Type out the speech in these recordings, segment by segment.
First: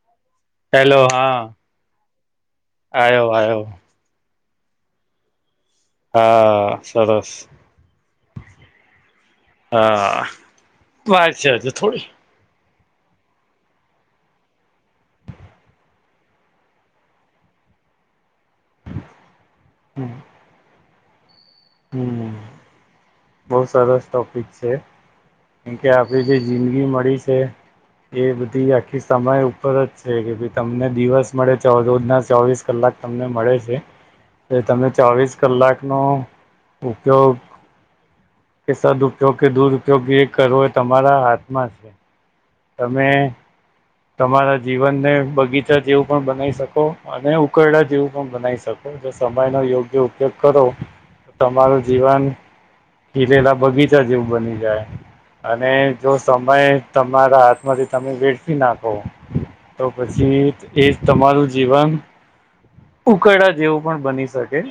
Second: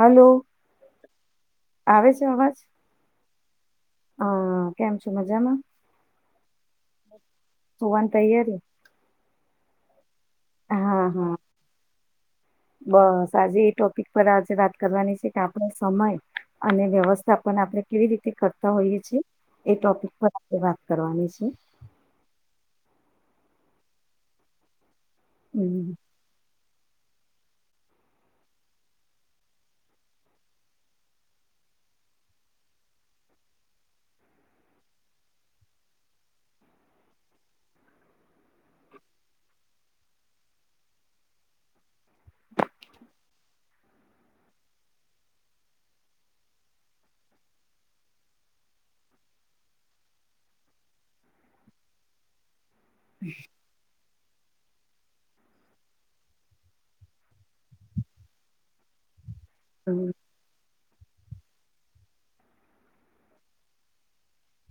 Hello hello હા આવે છે અવાજ? આવ્યો આવ્યો હઅઅ કેમ છો? મજામાં? હઆઆ સરસ. સુવાની તૈયારી હઆઆ હા વાત હા છે હજુ થોડી. બસ આજે એ ટોપિક પર આજે વાત કરવાની છે કે આપડે સમય અને વ્યવસ્થાપન આપડે કેવી રીતે કર તા હોઈએ છીએ એ ટોપિક પર આપણે વાત કરવાની છે. હમમ બવુ સરસ ટોપિક છે. કેમ કે હમ આપડી જે જિંદગી મળી છે એ બધી આખી સમય ઉપર જ છે કે ભઈ તમને દિવસ મળે ચોઓઅ રોજ ના ચોવીસ કલાક તમને મળે છે એ તમે ચોવીસ કલાક નો ઉપયોગ કે સદઉપયોગ કે દુરપયોગ એ કરવો એ તમારા હાથમાં છે. તમેએ તમારા જીવનને બગીચા જેવું પણ બનાઈ શકો અને ઉકરડા જેવું પણ બનાઈ શકો. જો સમય નો યોગ્ય ઉપયોગ કરો તો તમારું જીવન ખીલેલા બગીચા જેવું બની જાય અને જો સમય તમારા હાથમાંથી તમે વેઠફી નાખો તો હમ પછી એ તમારું જીવન ઉકરડા જેવું પણ બની શકે.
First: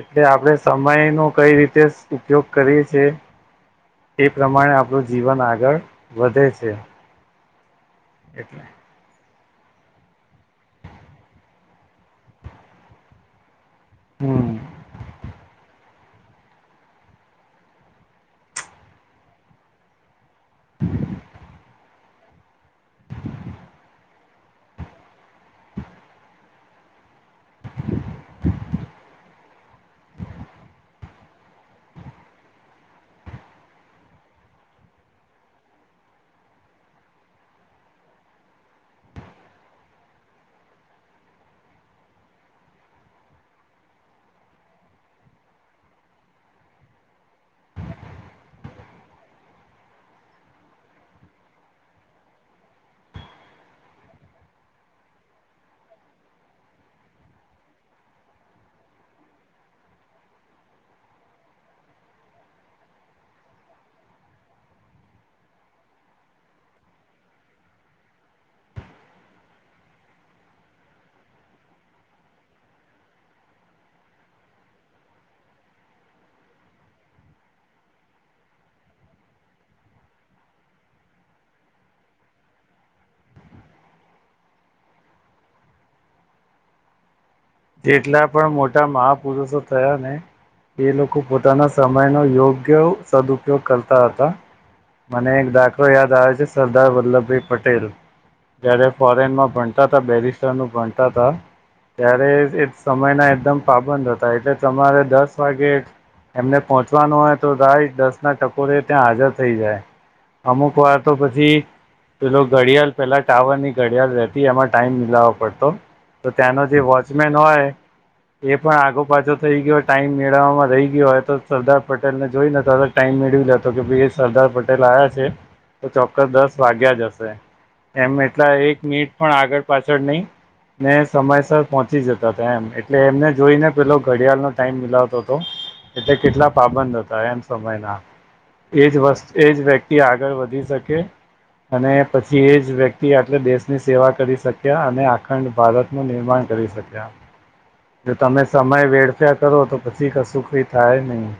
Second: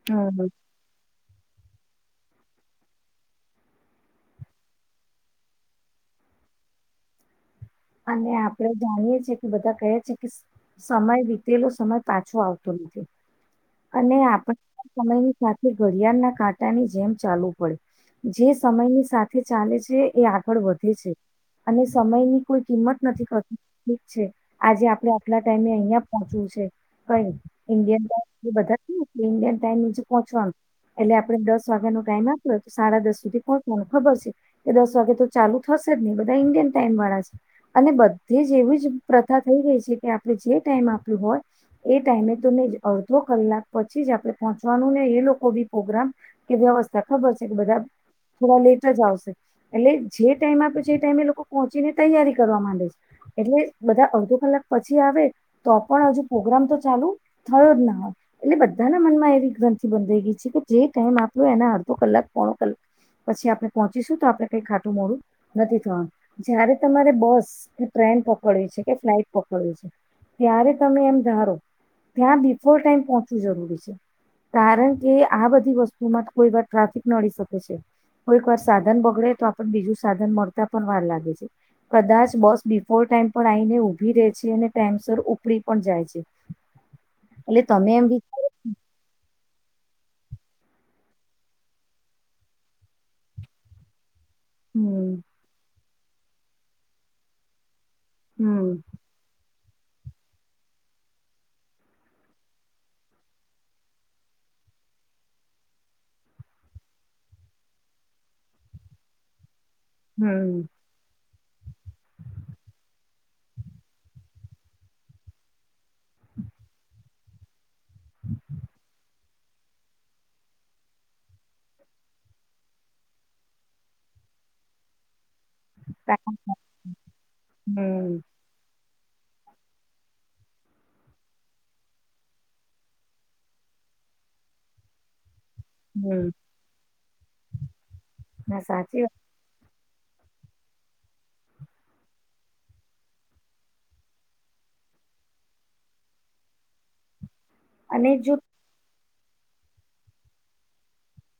એટલે હમ આપડે સમય નું કઈ રીતે તેસ ઉપયોગ કરીએ છે એ પ્રમાણે આપણું જીવન આગળ વધે છે. જે અને આપણે જાણીએ છીએ બધા કહે છે કે સઅ સમય વીતેલો સમય પાછો આવતો નથી. અને હમ આપણે પણ સમય ની સાથે ઘડિયાલના કાંટા ની જેમ ચાલવું પડે જે સમયની સાથે ચાલે છે એ આ ફળ [unintelligible] વધે છે અને સમયની કોઈ કિંમત નથી કરતું ઠીક છે આજે આપણે આટલા ટાઈમે અહિયાં પહોંચવું છે. કઈઈ ઇન્ડિયન ટાઈમ એ બધા ઇન્ડિયન ટાઈમ નીચે પહોંચવાનું એટલે આપડે દસ વાગ્યા નો ટાઈમ આપ્યો તો સાડા દસ સુધી પહોંચવાનો ખબર છે કે દસ વાગે તો ચાલુ થશે ન [unintelligible] બધા ઇન્ડિય ટાઈમ વાળા છે. અને બધે જ એવી જ પ્રથા થઈ ગઈ છે કે આપણે જે ટાઈમ આપ્યો હોય એ ટાઈમે ને [unintelligible] અડધો કલાક પછી જ આપડે પહોંચવાનું ને એ લોકો બી પ્રોગ્રામ કે વ્યવસ્થા ખબર છે એ બધા થોડા લેટ જ આવશે એટલે જે ટાઈમ આપ્યો છે એ ટાઈમે લોકો પહોંચીને તૈયારી કરવા માંડે છે એટલે બધા અડધો કલાક પછી આવે તો પણ હજુ પ્રગ્રામ તો ચાલુ થયો જ ના હોય એટલે બધાના મનમાં એવી ગ્રંથિ બંધઈ ગઈ છે કે જે ટાઈમ આપ્યો એના અડધો કલાક પઅઅ પછી આપણેે પહોચીશું તો આપડે કઈ ખાટું મોડું નથી થવાનું જયારે તમારે બસ કે ટ્રેન પકડવી છે કે ફ્લાઇટ પકડવી છે ત્યારે તમે એમ ધારો ત્યાં બિફોર ટાઈમ પહોંચવું જરૂરી છે. કારણ કે આ બધી વસ્તુમાં કોઈ વાર ટ્રાફિક નડી શકે છે. કોઈક વાર સાધન બગડે તો આપને બીજું સાધન મળતા પણ વાર લાગે છે. કદાચ બસ બિફોર ટાઈમ પણ આઈઈને ઊભી રે છે અને ટાઈમસર ઉપડી પણ જાય છે. ખાલી જેટલા પણ મોટા મહાપુરુષો થયા ને એ લોકો પોતાના સમયનો યોગ્ય સદુપયોગ કરતા હતા. હમ મને એક દાખલો યાદ આવે છે સરદાર વલ્લભભાઈ પટેલ. હમ જયારે ફોરેન માં ભણતાતા બેરિસ્ટર નું ભણતાતા ત્યારે એ સમયના એકદમ પાબંદ હતા એટલે તમારે દસ વાગે એમને પહોંચવાનું હોય તો રાય દસ ના ટકોરે ત્યાં હાજર થઇ જાય. હમ અમુક વાર તો પછી પેલો ઘડિયાળ પેલા ટાવર ની ઘડિયાળ રહેતી એમાં ટાઈમ મિલાવો પડતો તો ત્યાંનો જે વોચમેન હોય એ પણ આગો પાછો થઈ ગયો હોય ટાઈમ મેળવવામાં રહી ગયો હોય તો સરદાર પટેલ ને જોઈને તરત ટાઈમ મેળવી લેતો કે ભાઈ સરદાર પટેલ આવ્યા છે. તો ચોક્કસ દસ વાગ્યા જ હશે એમ હમ એટલા એક મિનિટ પણ આગળ પાછળ નહીં ને સમયસર પહોંચી જતા હતા એમ એટલે એમને જોઈને પેલો ઘડિયાળનો ટાઈમ મિલાવતો હતો. એટલે હમ કેટલા પાબંદ હતા એમ સમયના ના સાચી વાત એજસ્ એજ વક્તિ આગળ વધી શકે. અને પછી એ જ વ્યક્તિ આટલે દેશની સેવા કરી શક્યા અને આખંડ ભારતનુંું નિર્માણ કરી શક્યા જો તમે સમય વેળ ્યા કરો તો પછી કશું કઈ થાય નહીિ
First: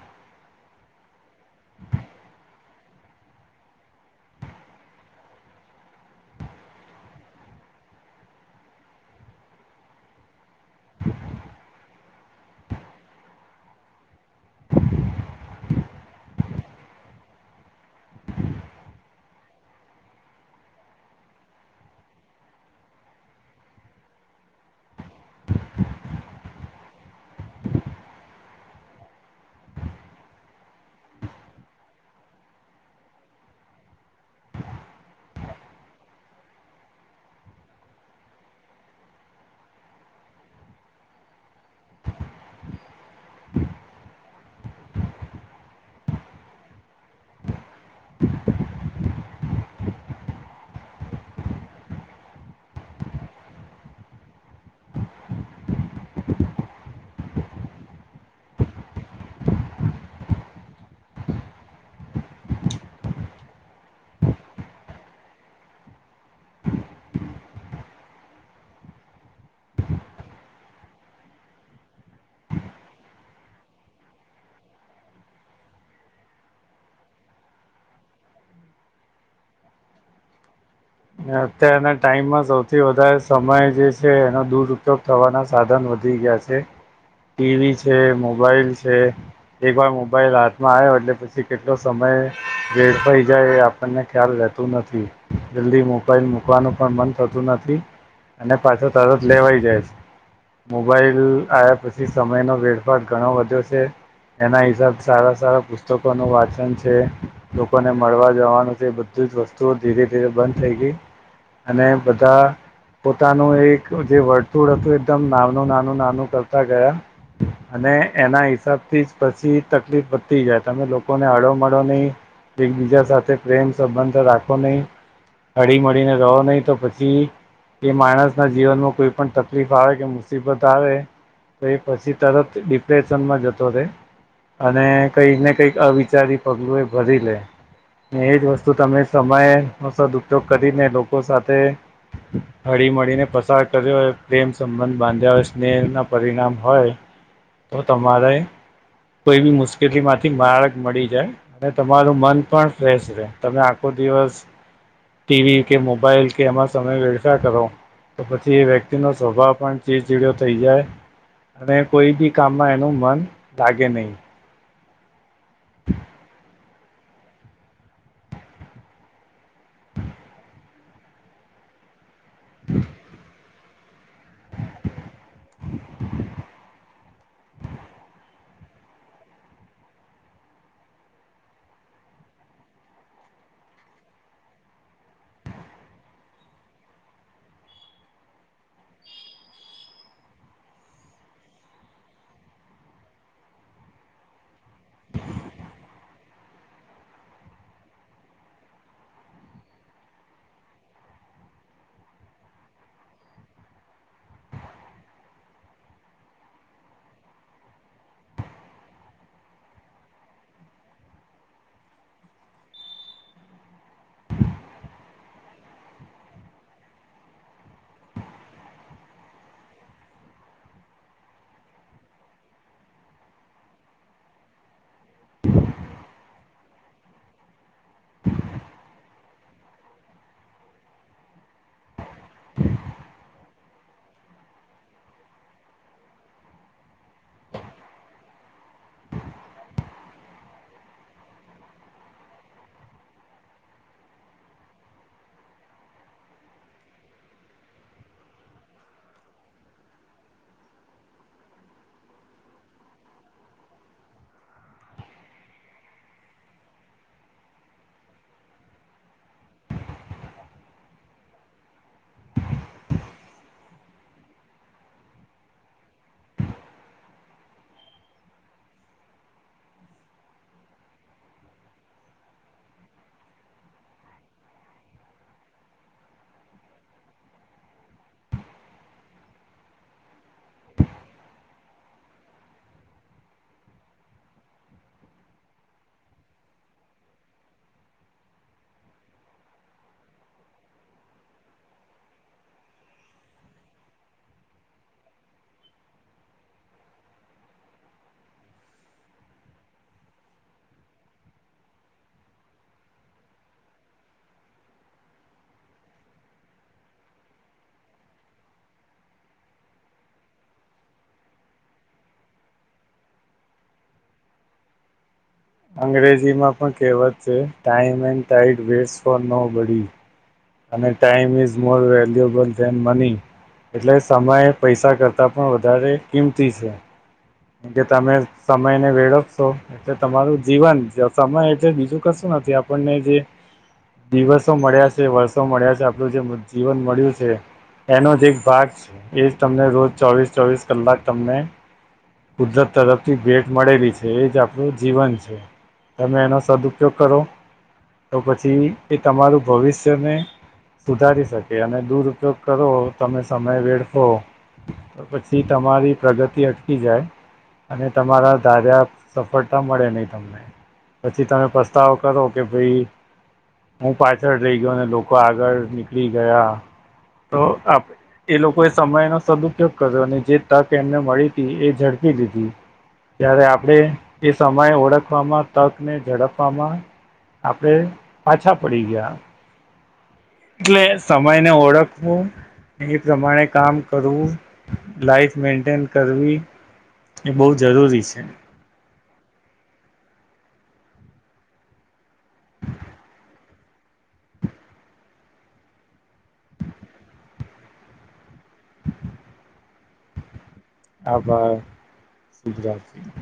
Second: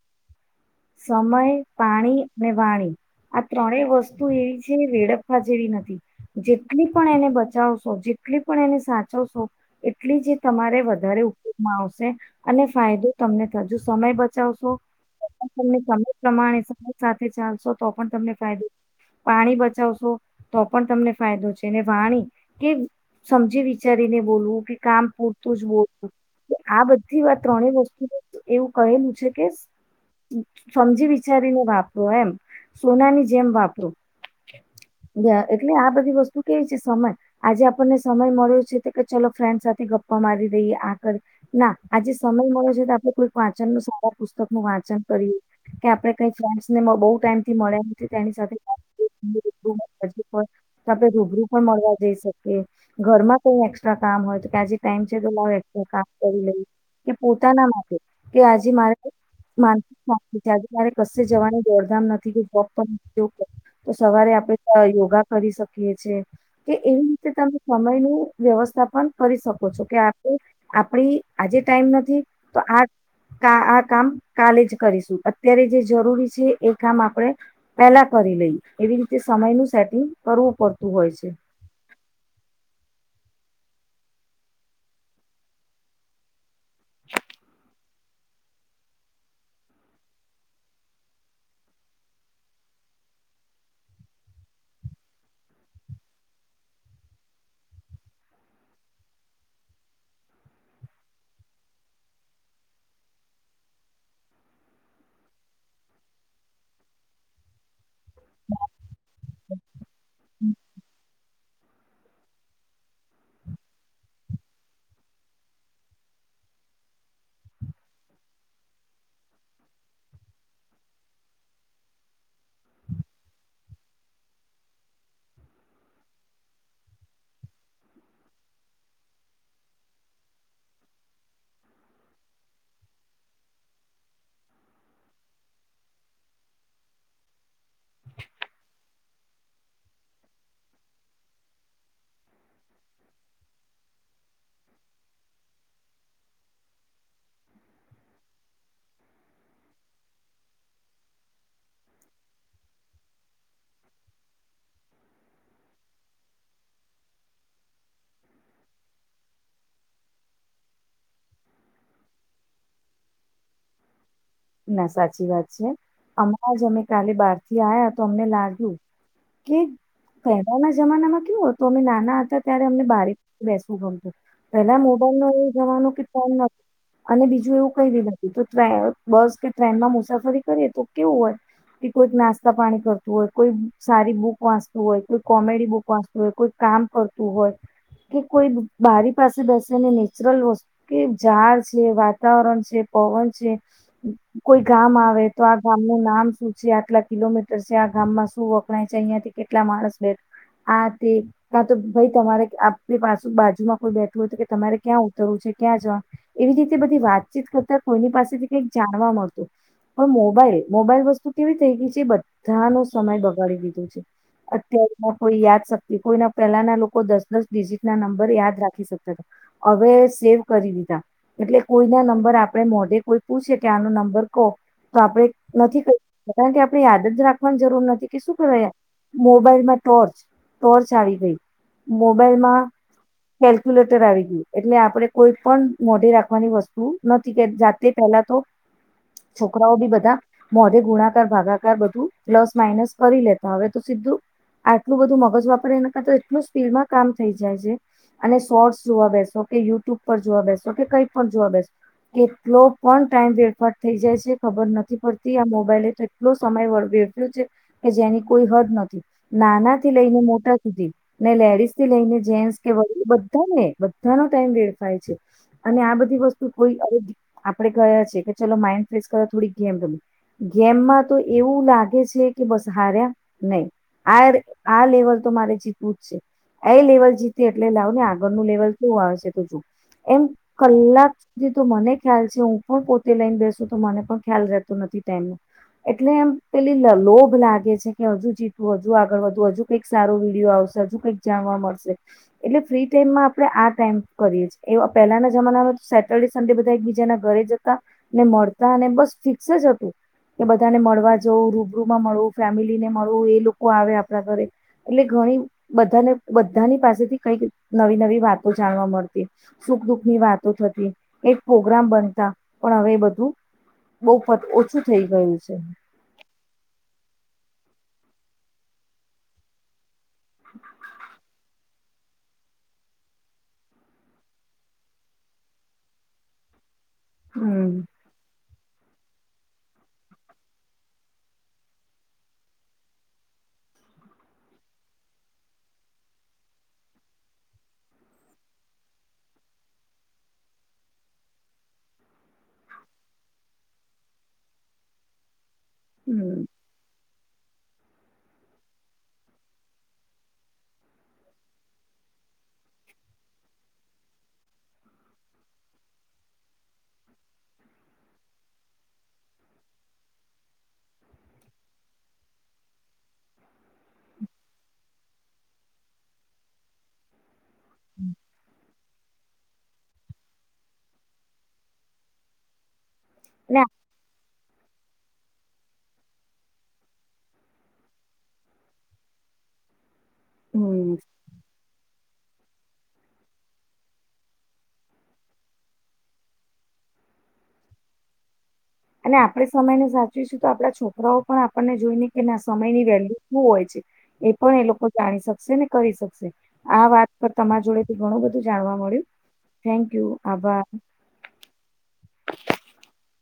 સમય પાણી અને વાણી આ ત્રણેય વસ્તુ એવી છે વેડપવા જેવી નથી. જેટલી પણ એને બચાવશો જેટલી પણ એને સાચવશો એટલી જ તમારે વધારે. યોગમાં આવશે અને ફાયદો તમને થજુ સમય બ ત સમય પ્રમાણે સમય સાથે ચાલશો તો પણ તમને ફાયદો પાણી બચાવશો તો પણ તમને ફાયદો છે ને વાણી કે. સમજી વિચારીને બોલવું કે કામ પૂરતું જ બોલું આ બધી ત્રણે વસ્તુ એવું કહેલું છે કે. સમજી વિચારીને વાપરો એમ સોનાની જેમ વાપરો. એટલે આ બધી વસ્તુ કેવી છે સમય આજે આપણને સમય મળ્યો છે તો કે ચલો ફ્રેન્ડ સાથે ગ રહી આળ ના આજે સમય મળે છે તો આપણે કોઈક વાંચન ન સારા પુસ્તક નું વાંચન કરી કે આપણે કઈ ફન્ડને બહ ટાઈમથી મળ્યા નથી તેની સાથે વા [inaudible] તો આપડે રૂબરૂ પણ મળવા જઈ શકીએ ઘરમાં કઈ એક્સ્ટ્રા કામ હોય તો કે આજે ટાઈમ છે તો કે પોતાના માટે કે આજે મારે માન આજે મારે ક જવાની દોડધામ નથી કે તો સવારે આપડે યોગા કરી શકી છે કે એવી રીતે તમે સમય ન વ્યવસ્થા પણ કરી શકો છો કે. આપ આજે ટાઈમ નથી તો આ આ કામ કાલે જ કરીશું અત્યારે જે જરૂરી છે એ કામ આપણે પેલા કરી લઈ એવી રીતે સમયનું કરવું પડ. અત્યારના ટાઈમમાં સૌથી વધારે સમય જે છે એનો દુર ઉપયોગ થવાના સાધન વધી ગયા છે. ટીવી છે મોબાઈલ છે એક વાર મોબાઈલ હાથમાં આવ્યો એટલે પછી કેટલો સમય ે થઈ જાય એ આપણને ખ્યાલ રહેતું નથી. જલ્દી મોબાઈલ મૂકવાનું પણ મન થતું નથી અને પાછો તરત લેવાઈ જાય છે. મોબાઈલ આવ્યા પછી સમય ન વેડફાાર ઘણો વધ્યો છે. એના હિસાબ સારા સારા પુસ્તકો ન વાંચન છે લોકોને મળવા જવાનું છે બધું વસ્તુઓ ધીરે ધીરે બંધ થઈ ગઈ અને બધા. પોતાનું એક જે વર્તુળ હતું એકદમ નાનું નાનું નાનું કરતા ગયા અને એના હિસાબથી જ પછી તકલીફ વધતી જાય તમે લોકોને હડો માડો નની એકબીજા સાથે પ્રેમ સંબંધ રાખો નહી. અડીી મળીને રહો નહીિ તો પછી કે માણસ ના જીવનમાં કોઈ પણ તકલીફ આવે કે મુસીબત આવે તો એ પછી તરત ડિપ્રેશનમાં જતો રહેે. અને કઈક ને કઈક અવિચારી પગલું એ ભરી લે એજ વસ્તુ તમે સમયનો સદઉપયોગ કરીને લોકો સાથે હળી મળળીને પસાર કર્યો હોય પ્રેમ સંબંધ બાંધ્યા હોય સ્નેહના પરિણામ હોય. તો તમારે કોઈ બી મુશ્કેલી માંથી માારક મળી જાય અને તમારું મન પણ ફ્રેશ રહે તમે આખો દિવસ [unintelligible] ટીવી કે મોબાઈલ કે એમા સમય વવથા કરો તો પછી એ વ્યક્તિ ન સ્વભાવ પણ ચીડ ચીડયો થઈ જાય અને કોઈ બી કામમાં એનું મન લાગે નહીિ ના સાચી વાત છે અમણાં જ અમે કાલે બાર થી આયા તો અમને લાગ્યું કે પહેલાના જમાનામાં કેવ હતોું અમે નાના હતા ત્યારે અમને બાહાર બેસું ગમતું પેલા મોબાઈલ ન એ જવાનુ કન નથી અને બીજું એવું કઈ નથી તો બસ કે ટ્રેનમાં મુસાફરી કરીએ તો કેવું હોય કે કોઈક નાસ્તા પાણી કરતું હોય કોઈ સારી બુક વાંચતું હોય કોઈ કોમેડી બુક વાંચતું હોય કોઈ કામ કરતું હોય કે કોઈ બારી પાસે બેસેને નેચરલ વુ કે ઝાડ છે વાતાવરણ છે પવન છે કોઈ ગામ આવે તો આ ગામ નું નામ શું છે આટલા કિલોમીટર છે આ ગામમાં શું વ ાય છે અહિયાં થી કેટલા માણસ બેઠ આ તે કા તો ભાઈ તમારે આપણી પાછું બાજુમાં કોઈ બેઠું હોય તો કે તમારે ક્યાં ઉતરવું છે ક્યાં જવા એવી રીતે બધી વાતચીત કરતા કોઈની પાસેથી કઈક જાણવા મળતું પણ મોબાઈલ મોબાઈલ વસ્તુ કેવી થઈ ગઈ છે એ બધાનો સમય બગાડી દીધો છે અત્ય્યારે કોઈ યાદ શક્તિ કોઈ પહેલાના લોકો દસ દસ ડિજિટ ના નંબર યાદ રાખી શકતા હતા હવે સેવ કરી દીધા એટલે કોઈ ના નંબર આપણે મોઢે કોઈ પૂછ ક્યા આનું નંબર કોહો તો આપણે નથી કરી કારણ કે આપણે યાદ જ રાખવાની જરૂર નથી કે શું કરે મોબાઈલમાં ટોર્ચ ટોર્ચ આવી ગઈ મોબાઈલમાં કેલ્ક્યુલેટર આવી ગયું એટલે આપે કોઈ પણ મોઢે રાખવાની વસ્તુ નથી કે જાતે પલા તો છોકરાઓ બી બધા મોઢે ગુણાકાર ભાગાકાર બધું પ્લસ માઇનસ કરી લેતા હવે તોી આટલું બધું મગજ વાપરે એના કરતા એટલું સ્પીડમાં કામ થઈ જાય છે અને શોર્ટસ જોવા બેસો કે યુટ્યુબ પર જોવા બેસો કે કઈ પણ જોવા બેસ કેટલો પણ ટાઈમ વેરફાટ થઈ જાય છે ખબર નથી પડતી આ મોબાઈલે તો એટલો સમય વેફ્યો છે કે જેની કોઈ હદ નથી નાના થી લઈને મોટા સુધી ને લેડીસ થી લઈને જેસ કે બધા ને બધાનો ટાઈમ વેસ્ટ થાય છે અને આ બધી વસ્તુ કોઈ આપડે ગયા છીએ કે ચલો માઈન્ડ ફ્રેશ કરવા થોડીક ગેમ રમી ગેમમાં તો એવું લાગે છે કે બસ હાર્યા નહી આ આ લેવલ તો મારે જીતવું જ છે એ લેવલ જીતી એટલે લાવ ને આગળનું લેવલ શું આવેશે તો જોુ એમ કલાક સુધી તું મને ખ્યાલ છે, હું પણ પોતે લઈને બેસુ તો મને પણ ખ્યાલ રહેતો નથી ટાઈમનો. એટલે એમ પેલી લ લોભ લાગે છે, કે હજુ જીતવું હજુ આગળ વધવું હજુ કઈક સારો વિડિઓ આવ સે આજુ કંઈક જાણવા મળસે એટલે ફ્રી ટાઈમમાં આપણે આ ટાઈમ કરીએ છ એવા પેલાના જમાનામાં સેટરડે સન્ડે બધા એકબીજાના ઘરે જતા ને મળતા અને બસ ફિક્સ જ હતું કે બધાને મળવા જવું રૂબરૂમાં મળવું ફેમિલી ને મળવું એ લોકો આવે આપણા ઘરે એટલે ઘણી બધાને બધાની પાસેથી કઈક નવી નવી વાતો જાણવા મળતી સુખ દુઃખની વાતો થતી એક પ્રોગ્રામ બનતા પણ હવે એ બધું બહફત ઓછું થઈ ગયું છે. અંગ્રેજીમાં પણ કહેવત છે, time and tide waste for nobody અને time is more valuable than money એટલે સમયે પૈસા કરતા પણ વધારે કિંમતી છે, હમ કે તમે સમયને વેળફશો એટલે તમારું જીવન જ સમય એટલે બીજું કશું નથી આપણને જે દિવસો મળ્યા છે, વર્ષો મળ્યા છે, આપણું જે જીવન મળ્યું છે, એનો જ એક ભાગ છે, એ જ તમને રોજ ચોવીસ ચોવીસ કલાક તમને કુદરત તરફથી ભેટ મળેલી છે, એ જ આપણું જીવન છે. તમે એનો હમ સદઉપયોગ કરો તો પછી એ તમારું ભવિષ્યને સુધારી શકે અને દુરપયોગ કરો તમે સમય વેડફો તો પછી તમારી પ્રગતિ અટકી જાય અને તમારા ધાર્યા સફળતા મળે નહી તમને પછી તમે પસ્તાવ કરો કે ભાઈ હું પાછળ રહી ગયો અને લોકો આગળ નીકળી ગયા તો આ એ લોકોએ સમયનો સદઉપયોગ કર્યો અને જે તક એમને મળી હતી એ ઝડપ પી દીધી ત્યારે ને આપણે એ સમય ઓળખવામાં તકને ઝડપવામાં આપડે પાછા પડી ગયા એટલે હમ સમય ને ઓળખ નો એ પ્રમાણે કામ કરવું લાઈફ મેન્ટેન કરવી એ બહુ જરૂરી છે. અને આપણેે સમય ને સાચવીશું તો આપડા છોકરાઓ પણ આપણને જોઈ ને કે ના સમયની વેલ્યુ શું હોય છે, એ પણ એ લોકો જાણી શકશે ને કરી શકશે આ વાત પર તમારા જોડે થી ઘણું બધું જાણવા મળ્યું થેન્કયુ આભાર. આભાર [unintelligible]